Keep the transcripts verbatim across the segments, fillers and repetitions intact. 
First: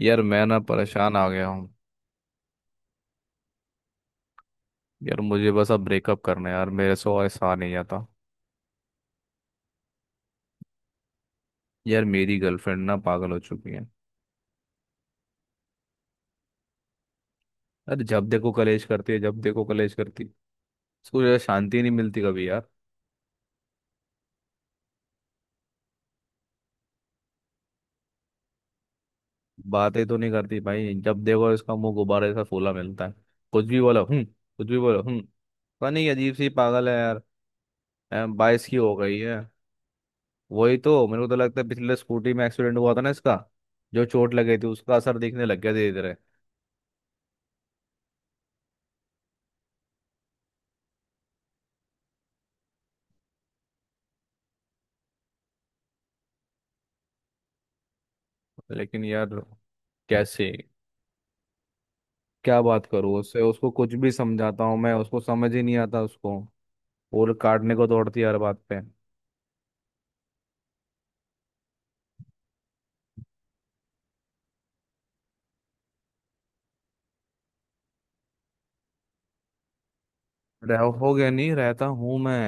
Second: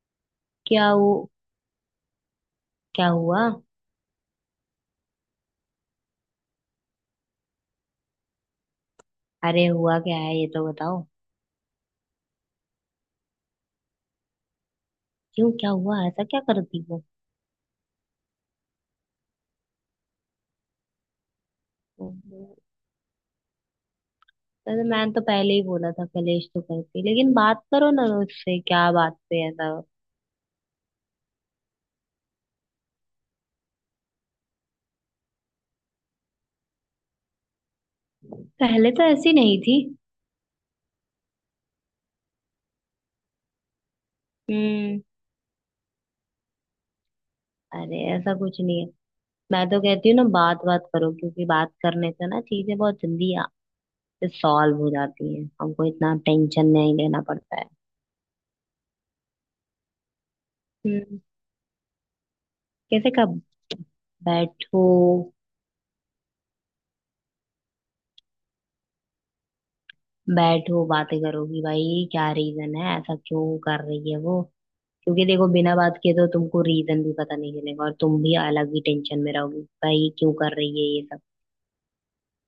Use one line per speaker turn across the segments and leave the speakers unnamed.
यार मैं ना
क्या वो?
परेशान आ गया हूँ।
क्या हुआ?
यार मुझे बस अब ब्रेकअप करना है, यार मेरे से और सहा नहीं जाता।
अरे हुआ क्या है ये तो बताओ।
यार मेरी गर्लफ्रेंड ना पागल हो चुकी है।
क्यों? क्या हुआ? ऐसा क्या करती वो?
अरे जब देखो कलेश करती है, जब देखो कलेश करती। उसको यार शांति नहीं मिलती कभी यार।
अरे मैंने तो पहले ही बोला था कलेश तो करती लेकिन बात करो ना उससे। क्या बात पे ऐसा?
बातें तो नहीं करती भाई, जब देखो इसका मुंह गुब्बारे सा फूला मिलता है। कुछ भी बोलो हूँ, कुछ भी बोलो हूँ, पता नहीं अजीब सी पागल है यार। अम, बाईस की
पहले
हो
तो
गई
ऐसी
है।
नहीं थी।
वही तो, मेरे को तो लगता है पिछले स्कूटी में एक्सीडेंट हुआ था ना इसका, जो चोट लगी थी उसका
हम्म।
असर दिखने लग गया धीरे धीरे।
अरे ऐसा कुछ नहीं है। मैं तो कहती हूँ ना बात बात करो क्योंकि बात करने से ना चीजें बहुत जल्दी सॉल्व हो जाती हैं। हमको इतना टेंशन नहीं लेना पड़ता है।
लेकिन यार कैसे?
हम्म।
क्या बात
कैसे?
करूँ उससे?
कब?
उसको कुछ भी समझाता हूँ
बैठो।
मैं, उसको समझ ही नहीं आता उसको, और काटने को दौड़ती है हर बात पे।
बैठो बातें करोगी भाई। क्या रीजन है? ऐसा क्यों कर रही है वो? क्योंकि देखो बिना बात किए तो तुमको रीजन भी पता नहीं चलेगा और तुम भी अलग ही टेंशन में रहोगी भाई। क्यों कर रही
रह
है ये
हो
सब?
गया, नहीं रहता हूँ मैं।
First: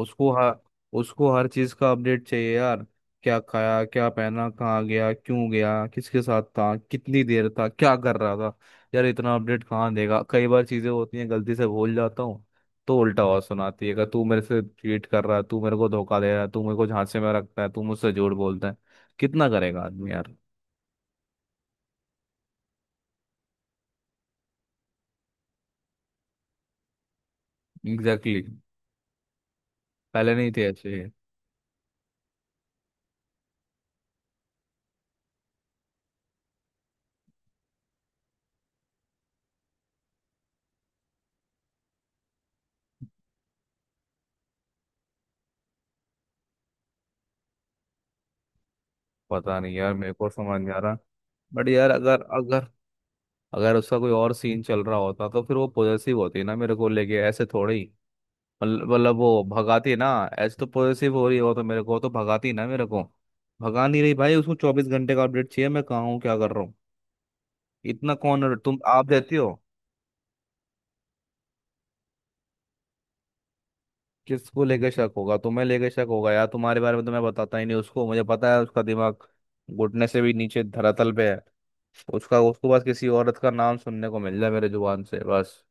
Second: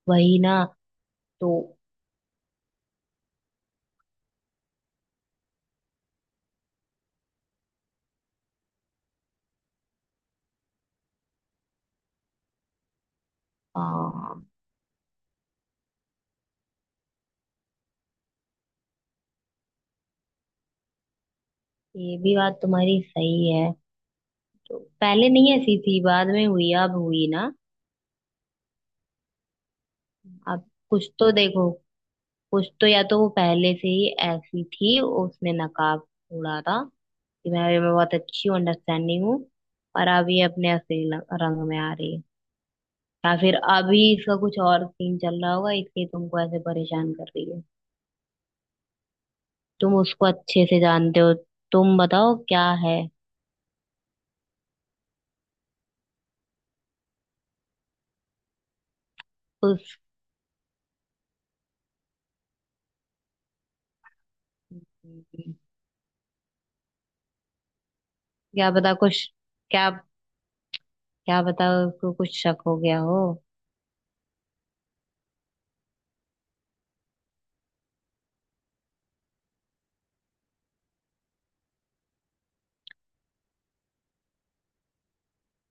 उसको
वही ना।
हर उसको हर
तो?
चीज का अपडेट चाहिए यार। क्या खाया, क्या पहना, कहाँ गया, क्यों गया, किसके साथ था, कितनी देर था, क्या कर रहा था। यार इतना अपडेट कहाँ देगा, कई बार चीजें होती हैं गलती से भूल जाता हूँ। तो उल्टा आवाज सुनाती है कि तू
हाँ।
मेरे से चीट कर रहा है, तू मेरे को धोखा दे रहा है, तू मेरे को झांसे में रखता है, तू मुझसे झूठ बोलता है। कितना करेगा आदमी यार।
ये भी बात तुम्हारी सही है। तो पहले नहीं ऐसी थी, बाद में हुई। अब हुई ना?
Exactly exactly. पहले नहीं थे
अब
ऐसे।
कुछ तो देखो। कुछ तो, या तो वो पहले से ही ऐसी थी, उसने नकाब उड़ा था कि मैं मैं बहुत अच्छी हूँ, अंडरस्टैंडिंग हूँ। और अब ये अपने असली रंग में आ रही है। या फिर अभी इसका कुछ और सीन चल रहा होगा, इसलिए तुमको ऐसे परेशान कर रही है।
पता नहीं यार
तुम
मेरे
उसको
को समझ
अच्छे
नहीं आ
से
रहा।
जानते हो।
बट यार
तुम
अगर
बताओ
अगर
क्या है।
अगर उसका कोई और सीन चल रहा होता तो फिर वो पॉजेसिव होती ना मेरे को लेके, ऐसे थोड़े ही। मतलब मतलब वो भगाती
उस
ना। ऐसे तो पॉजेसिव हो रही हो तो मेरे को तो भगाती ना मेरे को। भगा नहीं रही भाई, उसको चौबीस घंटे का अपडेट चाहिए मैं कहाँ हूँ, क्या कर रहा हूँ। इतना कौन
क्या
तुम
पता
आप
कुछ
देती हो।
क्या क्या पता उसको कुछ शक हो गया हो।
किसको लेके शक होगा? तुम्हें लेके शक होगा? यार तुम्हारे बारे में तो मैं बताता ही नहीं उसको, मुझे पता है उसका दिमाग घुटने से भी नीचे धरातल पे है उसका। उसको बस किसी औरत का नाम सुनने को मिल जाए मेरे जुबान से बस,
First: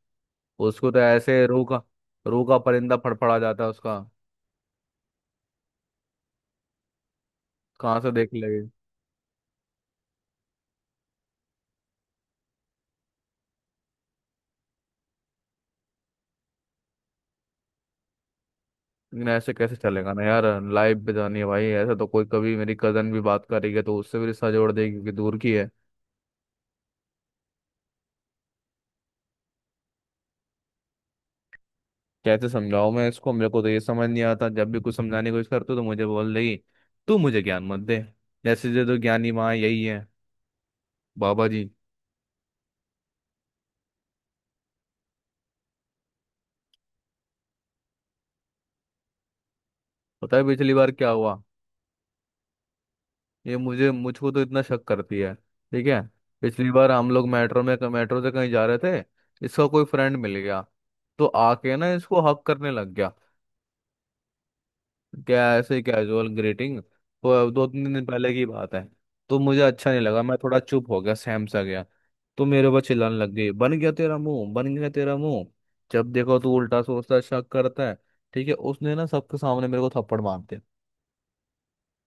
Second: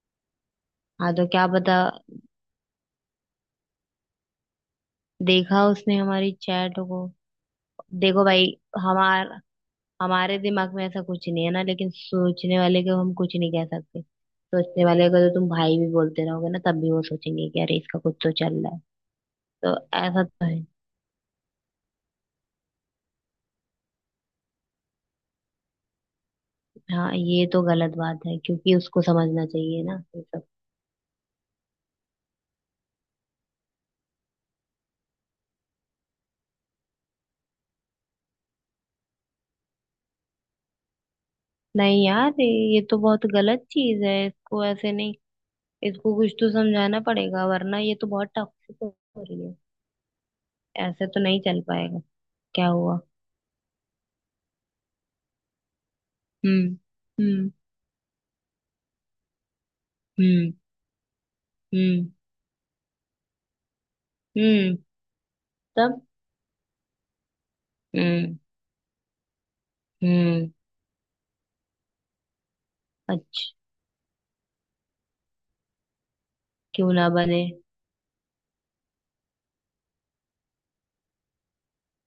उसको तो
हाँ तो
ऐसे
क्या
रूह
पता।
का रूह का परिंदा फड़फड़ा जाता है उसका।
देखा उसने हमारी चैट को?
कहाँ से
देखो
देख
भाई।
लेगी?
हमार हमारे दिमाग में ऐसा कुछ नहीं है ना, लेकिन सोचने वाले को हम कुछ नहीं कह सकते। सोचने वाले को तो तुम भाई भी बोलते रहोगे ना, तब भी वो सोचेंगे कि अरे इसका कुछ तो चल रहा है।
लेकिन ऐसे
तो
कैसे चलेगा ना
ऐसा
यार।
तो है।
लाइफ पे जानी है भाई, ऐसे तो कोई कभी मेरी कजन भी बात करेगी तो उससे भी रिश्ता जोड़ देगी, क्योंकि दूर की है।
हाँ ये तो गलत बात है क्योंकि उसको समझना चाहिए ना ये सब।
कैसे समझाऊं मैं इसको? मेरे को तो ये समझ नहीं आता, जब भी कुछ समझाने की कोशिश करती हूँ, तो मुझे बोल देगी तू मुझे ज्ञान मत दे। जैसे जो तो ज्ञानी माँ यही है, बाबा जी।
नहीं यार, ये तो बहुत गलत चीज है। इसको ऐसे नहीं, इसको कुछ तो समझाना पड़ेगा वरना ये तो बहुत टॉक्सिक हो रही है।
पता है पिछली बार
ऐसे
क्या
तो
हुआ?
नहीं चल पाएगा। क्या हुआ?
ये मुझे मुझको तो इतना शक करती है। ठीक है, पिछली
हम्म।
बार हम लोग
हम्म।
मेट्रो में मेट्रो से कहीं जा रहे थे। इसका कोई फ्रेंड मिल
हम्म।
गया, तो आके ना
हम्म।
इसको हक करने लग गया।
हम्म।
क्या ऐसे
तब।
Casual greeting. तो दो तीन दिन पहले
हम्म।
की बात है। तो मुझे अच्छा नहीं लगा, मैं
हम्म।
थोड़ा चुप हो गया, सहम सा गया। तो मेरे ऊपर चिल्लाने लग गई,
अच्छा।
बन गया तेरा मुंह, बन गया तेरा मुंह, जब देखो तू उल्टा
क्यों ना
सोचता है,
बने।
शक करता है। ठीक है, उसने ना सबके सामने मेरे को थप्पड़ मार दिया।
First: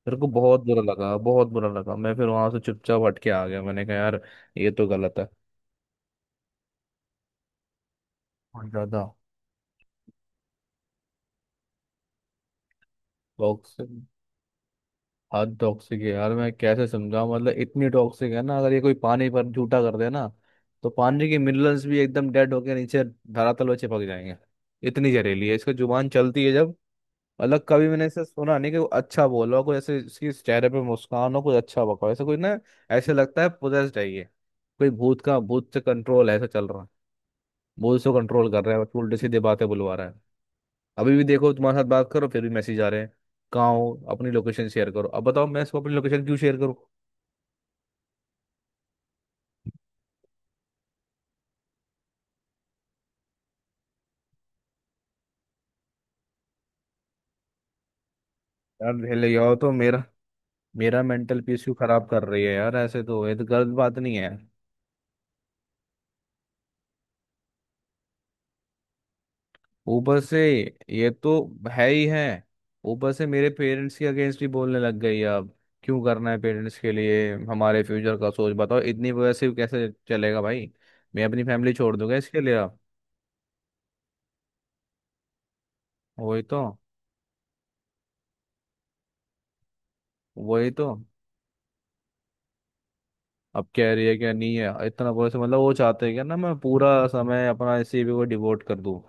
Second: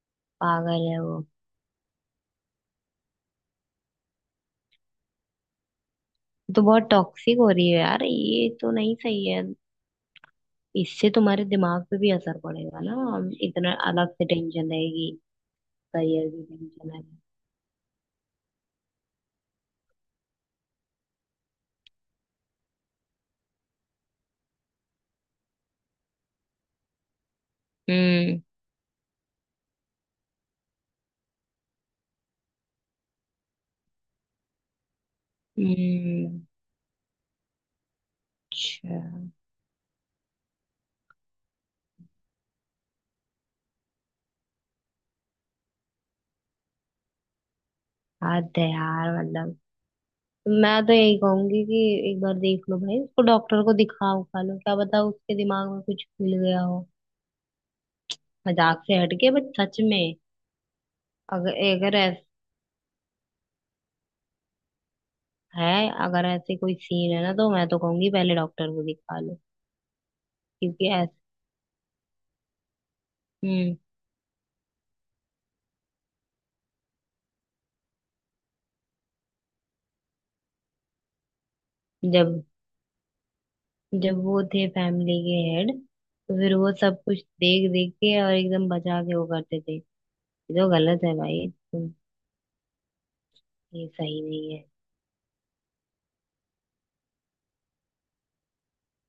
मेरे को बहुत बुरा
पागल है
लगा,
वो।
बहुत बुरा लगा। मैं फिर वहां से चुपचाप हट के आ गया, मैंने कहा यार ये तो गलत है।
तो बहुत टॉक्सिक हो रही है यार, ये
बहुत
तो नहीं
ज्यादा
सही है। इससे तुम्हारे दिमाग पे भी असर पड़ेगा ना। इतना
टॉक्सिक।
अलग से टेंशन रहेगी।
हद टॉक्सिक
उसका
है
ईयर
यार,
भी
मैं
नहीं
कैसे
चला गया।
समझाऊं। मतलब इतनी टॉक्सिक है ना, अगर ये कोई पानी पर झूठा कर दे ना, तो पानी के मिनरल्स भी एकदम डेड होके नीचे धरातल में चिपक जाएंगे। इतनी जहरीली है, इसका जुबान चलती है जब। अलग कभी मैंने ऐसा
हम्म।
सुना नहीं कि वो अच्छा बोला हो कोई, ऐसे इसके चेहरे पे मुस्कान हो कोई, अच्छा बका हो ऐसा कोई ना। ऐसे लगता है पोजेस्ड है ये, कोई भूत का, भूत से कंट्रोल
हम्म,
ऐसा चल रहा है। वो उसको कंट्रोल कर रहा है, तो
अच्छा।
उल्टे सीधे बातें बुलवा रहा है। अभी भी देखो तुम्हारे साथ बात करो, फिर भी मैसेज आ रहे हैं, कहाँ हो, अपनी लोकेशन शेयर करो। अब बताओ मैं इसको अपनी लोकेशन क्यों शेयर करूँ?
बात है यार, मतलब। मैं तो यही कहूंगी कि एक बार देख लो भाई, उसको डॉक्टर को दिखा उखा लो। क्या पता उसके दिमाग में कुछ खुल गया हो। मजाक
यार
से
ले
हटके, बट
जाओ तो
सच
मेरा
में।
मेरा मेंटल
अगर
पीस क्यों
अगर
खराब
ऐसा
कर रही है यार। ऐसे तो, ये तो गलत बात नहीं है
है, अगर ऐसे कोई सीन है ना, तो मैं तो कहूंगी पहले डॉक्टर को दिखा लो।
ऊपर से।
क्योंकि
ये
ऐस
तो है ही है, ऊपर से मेरे
हम्म।
पेरेंट्स के अगेंस्ट भी बोलने लग गई है अब। क्यों करना है पेरेंट्स के लिए हमारे फ्यूचर का सोच? बताओ इतनी वजह से कैसे चलेगा भाई। मैं अपनी फैमिली छोड़
ऐसे
दूंगा इसके
जब
लिए अब?
जब वो थे फैमिली के हेड, तो
वही
फिर
तो।
वो सब कुछ देख देख के और एकदम बचा के वो करते थे। ये तो
वही तो,
गलत है भाई।
अब
ये
कह रही है
सही
क्या
नहीं
नहीं
है।
है। इतना बोले से मतलब वो चाहते हैं क्या ना मैं पूरा समय अपना इसी पे वो डिवोट कर दूं,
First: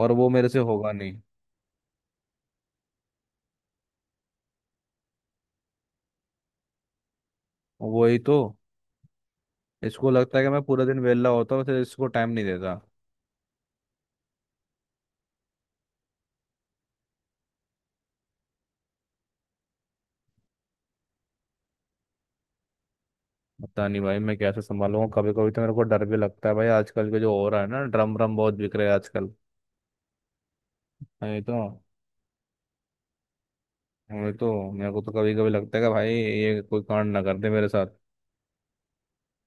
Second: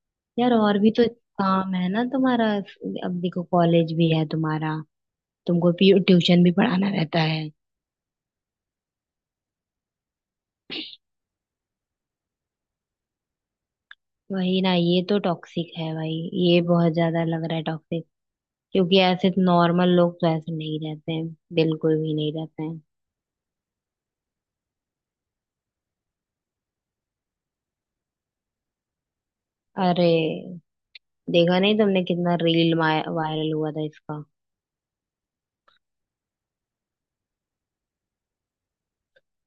और वो मेरे
यार
से
और भी
होगा
तो
नहीं।
काम है ना तुम्हारा। अब देखो कॉलेज भी है तुम्हारा। तुमको ट्यूशन भी पढ़ाना रहता है।
वही तो, इसको लगता है कि मैं पूरा दिन वेला होता हूँ, फिर इसको टाइम नहीं देता।
वही ना, ये तो टॉक्सिक है भाई। ये बहुत ज्यादा लग रहा है टॉक्सिक। क्योंकि ऐसे नॉर्मल लोग तो ऐसे नहीं रहते हैं। बिल्कुल भी नहीं रहते हैं।
पता नहीं भाई मैं कैसे संभालूंगा। कभी कभी तो मेरे को डर भी लगता है भाई, आजकल के जो हो रहा है ना, ड्रम ड्रम बहुत बिक रहे हैं आजकल।
अरे
नहीं तो
देखा नहीं तुमने, कितना रील वायरल हुआ था इसका।
नहीं तो मेरे को तो कभी कभी लगता है कि भाई ये कोई कांड ना कर दे मेरे साथ।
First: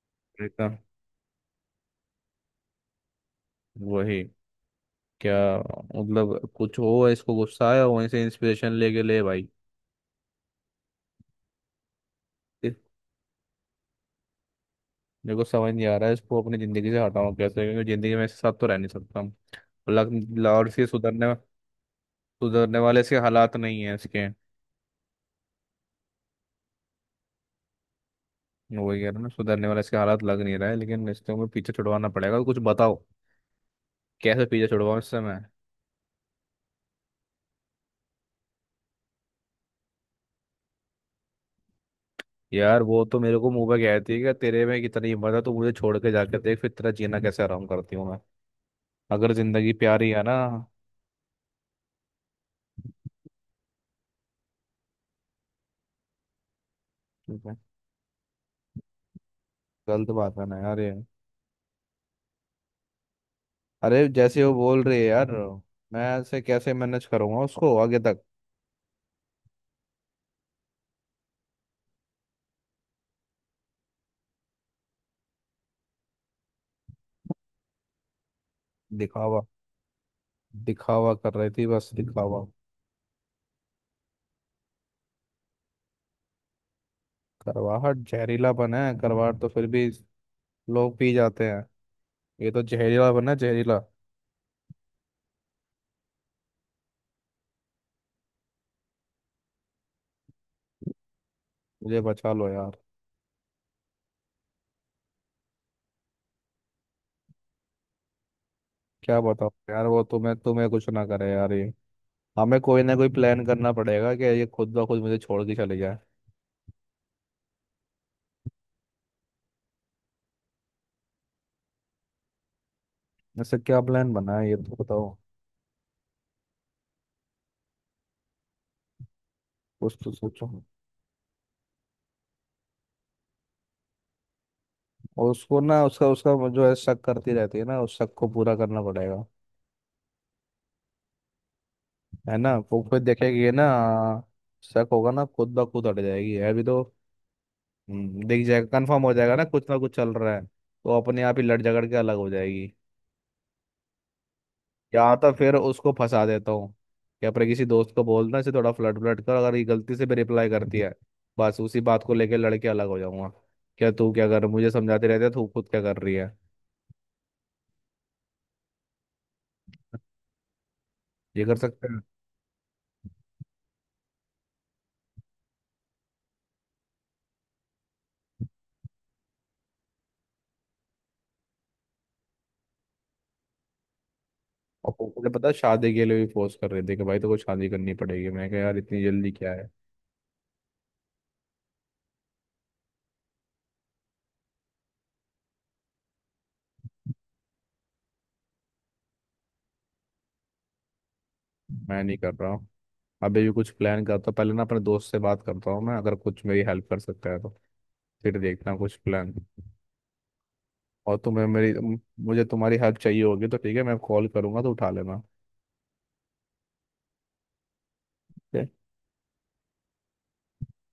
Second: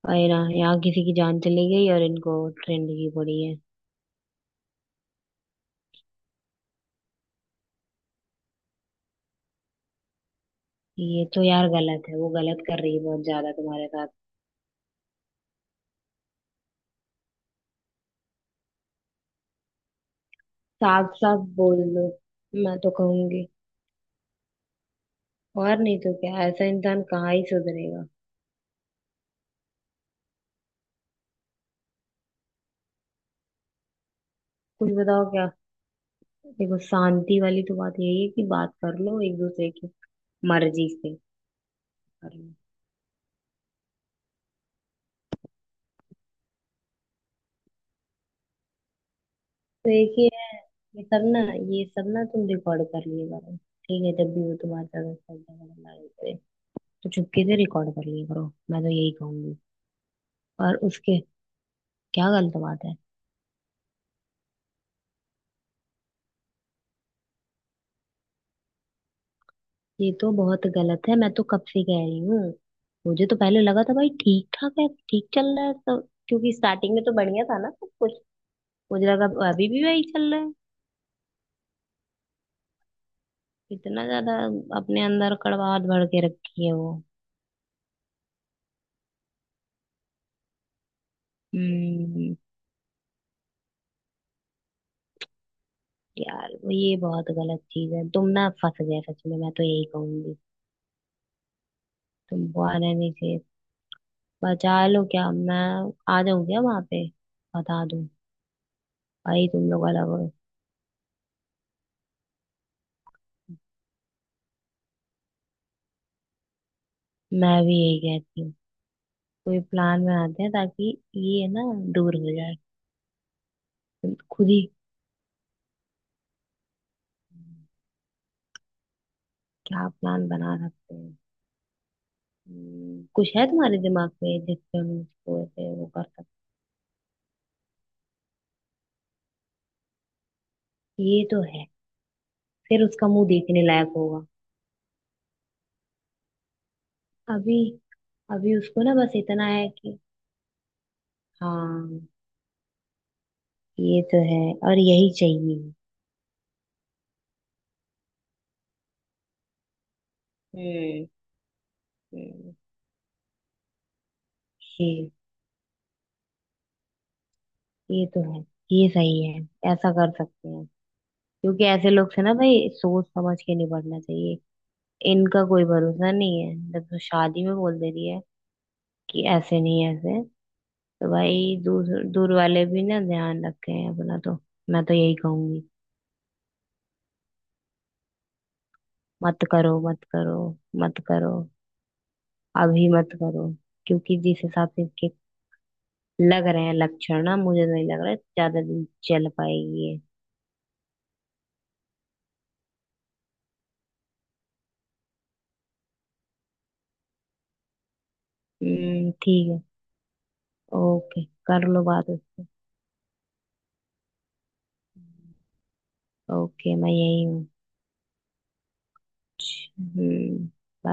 अरे ना,
नहीं तो
यहाँ किसी की जान चली गई और इनको ट्रेंड की पड़ी है।
वही, क्या मतलब, कुछ हो इसको गुस्सा आया, वहीं से इंस्पिरेशन लेके ले भाई।
ये तो यार गलत है, वो गलत कर रही है बहुत ज्यादा तुम्हारे साथ।
मेरे को समझ नहीं आ रहा है इसको अपनी ज़िंदगी से हटाऊं कैसे, क्योंकि ज़िंदगी में इसके साथ तो रह नहीं सकता हूं। लग- ल- और इसके
साफ
सुधरने
साफ बोल दो। मैं
सुधरने
तो
वाले इसके
कहूंगी,
हालात नहीं है इसके।
और नहीं तो क्या, ऐसा इंसान कहाँ ही सुधरेगा।
वही कह रहा हूं ना, सुधरने वाले इसके हालात लग नहीं रहा है, लेकिन इसको मैं पीछे छुड़वाना पड़ेगा। कुछ बताओ कैसे पीछे
कुछ
छुड़वाऊं इससे
बताओ
मैं?
क्या? देखो, शांति वाली तो बात यही है कि बात कर लो एक दूसरे की मर्जी से। कर लो।
यार वो तो मेरे को मुंह पे कहती है कि तेरे में कितनी हिम्मत है, तो मुझे छोड़ के जाके देख, फिर तेरा जीना कैसे आराम करती हूँ मैं, अगर जिंदगी
तो
प्यारी
एक
है
ही
ना।
है। ये सब ना, ये सब ना तुम रिकॉर्ड कर लिए करो। ठीक है, जब भी वो तुम्हारे साथ ऐसा झगड़ा लड़ाई करे, तो चुपके
ठीक है,
से रिकॉर्ड कर लिए करो। मैं तो यही कहूंगी।
गलत बात है ना
और
यार ये।
उसके क्या गलत बात है?
अरे जैसे वो बोल रही है यार, मैं ऐसे कैसे मैनेज करूंगा उसको आगे तक।
ये तो बहुत गलत है, मैं तो कब से कह रही हूँ। मुझे तो पहले लगा था भाई ठीक ठाक है, ठीक चल रहा है तो। क्योंकि स्टार्टिंग में तो बढ़िया था ना सब कुछ, मुझे लगा
दिखावा,
अभी भी वही चल रहा है।
दिखावा कर रही थी, बस दिखावा।
इतना ज्यादा अपने अंदर कड़वाहट भर के रखी है वो।
करवाहट जहरीला बना है, करवाहट तो फिर भी लोग पी जाते हैं,
हम्म।
ये तो जहरीला बना है, जहरीला।
यार वो, ये बहुत गलत चीज है। तुम ना फंस गए सच में, मैं तो यही कहूंगी।
मुझे बचा
तुम
लो यार।
वहां रहने से बचा लो क्या? मैं आ जाऊं क्या वहां पे? बता दूं?
क्या
भाई
बताओ
तुम
यार,
लोग
वो
अलग हो।
तुम्हें तुम्हें कुछ ना करे यार ये। हमें कोई ना कोई प्लान करना पड़ेगा कि ये खुद ब खुद मुझे छोड़ के चले जाए।
मैं भी यही कहती हूँ। कोई प्लान बनाते हैं ताकि ये ना दूर हो जाए।
ऐसे क्या प्लान
तुम
बना
खुद
है ये
ही
तो बताओ।
क्या
कुछ तो
प्लान
सोचो।
बना सकते हैं? हम्म, कुछ है तुम्हारे दिमाग में जिससे हम
और
उसको
उसको
ऐसे
ना,
वो कर
उसका
सकते?
उसका वो जो है, शक करती रहती है ना, उस शक को पूरा करना पड़ेगा।
ये तो है।
है ना, वो
फिर
फिर
उसका मुंह
देखेगी ये
देखने
ना,
लायक होगा।
शक होगा ना, खुद ब खुद हट जाएगी। है भी तो।
अभी।
हम्म, दिख
अभी
जाएगा,
उसको ना
कंफर्म हो
बस
जाएगा ना
इतना है
कुछ ना कुछ
कि।
चल रहा है, तो अपने आप ही लड़ झगड़ के
हाँ।
अलग हो जाएगी।
ये तो है। और यही
या तो फिर
चाहिए।
उसको फंसा देता हूँ कि अपने किसी दोस्त को बोलना इसे थोड़ा फ्लर्ट फ्लर्ट कर, अगर ये गलती से भी रिप्लाई करती है,
हम्म।
बस उसी बात को लेके
हम्म।
लड़के अलग हो जाऊंगा। क्या तू, क्या कर, मुझे समझाते
ये
रहते है, तू खुद क्या कर रही है।
ये तो है। ये सही है। ऐसा कर सकते हैं।
ये कर
क्योंकि
सकते
ऐसे
हैं।
लोग से ना भाई सोच समझ के निपटना चाहिए। इनका कोई भरोसा नहीं है, जब तो शादी में बोल दे रही है कि ऐसे नहीं ऐसे, तो भाई दूर दूर वाले भी ना ध्यान रखें अपना तो। मैं
और
तो
वो,
यही
मुझे पता है
कहूंगी।
शादी के लिए भी फोर्स कर रही थी कि भाई तो कुछ शादी करनी पड़ेगी। मैं कहा यार इतनी जल्दी
मत
क्या है,
करो, मत करो, मत करो, अभी मत करो। क्योंकि जिस हिसाब से इसके लग रहे हैं लक्षण ना, मुझे नहीं लग रहा है ज्यादा दिन चल पाएगी ये।
मैं नहीं कर रहा हूँ। अभी भी कुछ प्लान करता हूँ, पहले ना अपने दोस्त से बात करता हूँ मैं, अगर कुछ मेरी हेल्प कर सकता है तो, फिर देखना कुछ
हम्म,
प्लान।
ठीक है।
और
ओके
तुम्हें
कर
मेरी,
लो बात उससे।
मुझे तुम्हारी हेल्प चाहिए होगी तो ठीक है, मैं कॉल करूंगा तो उठा लेना, ठीक
ओके मैं यही हूँ।
है?
हम्म। bye।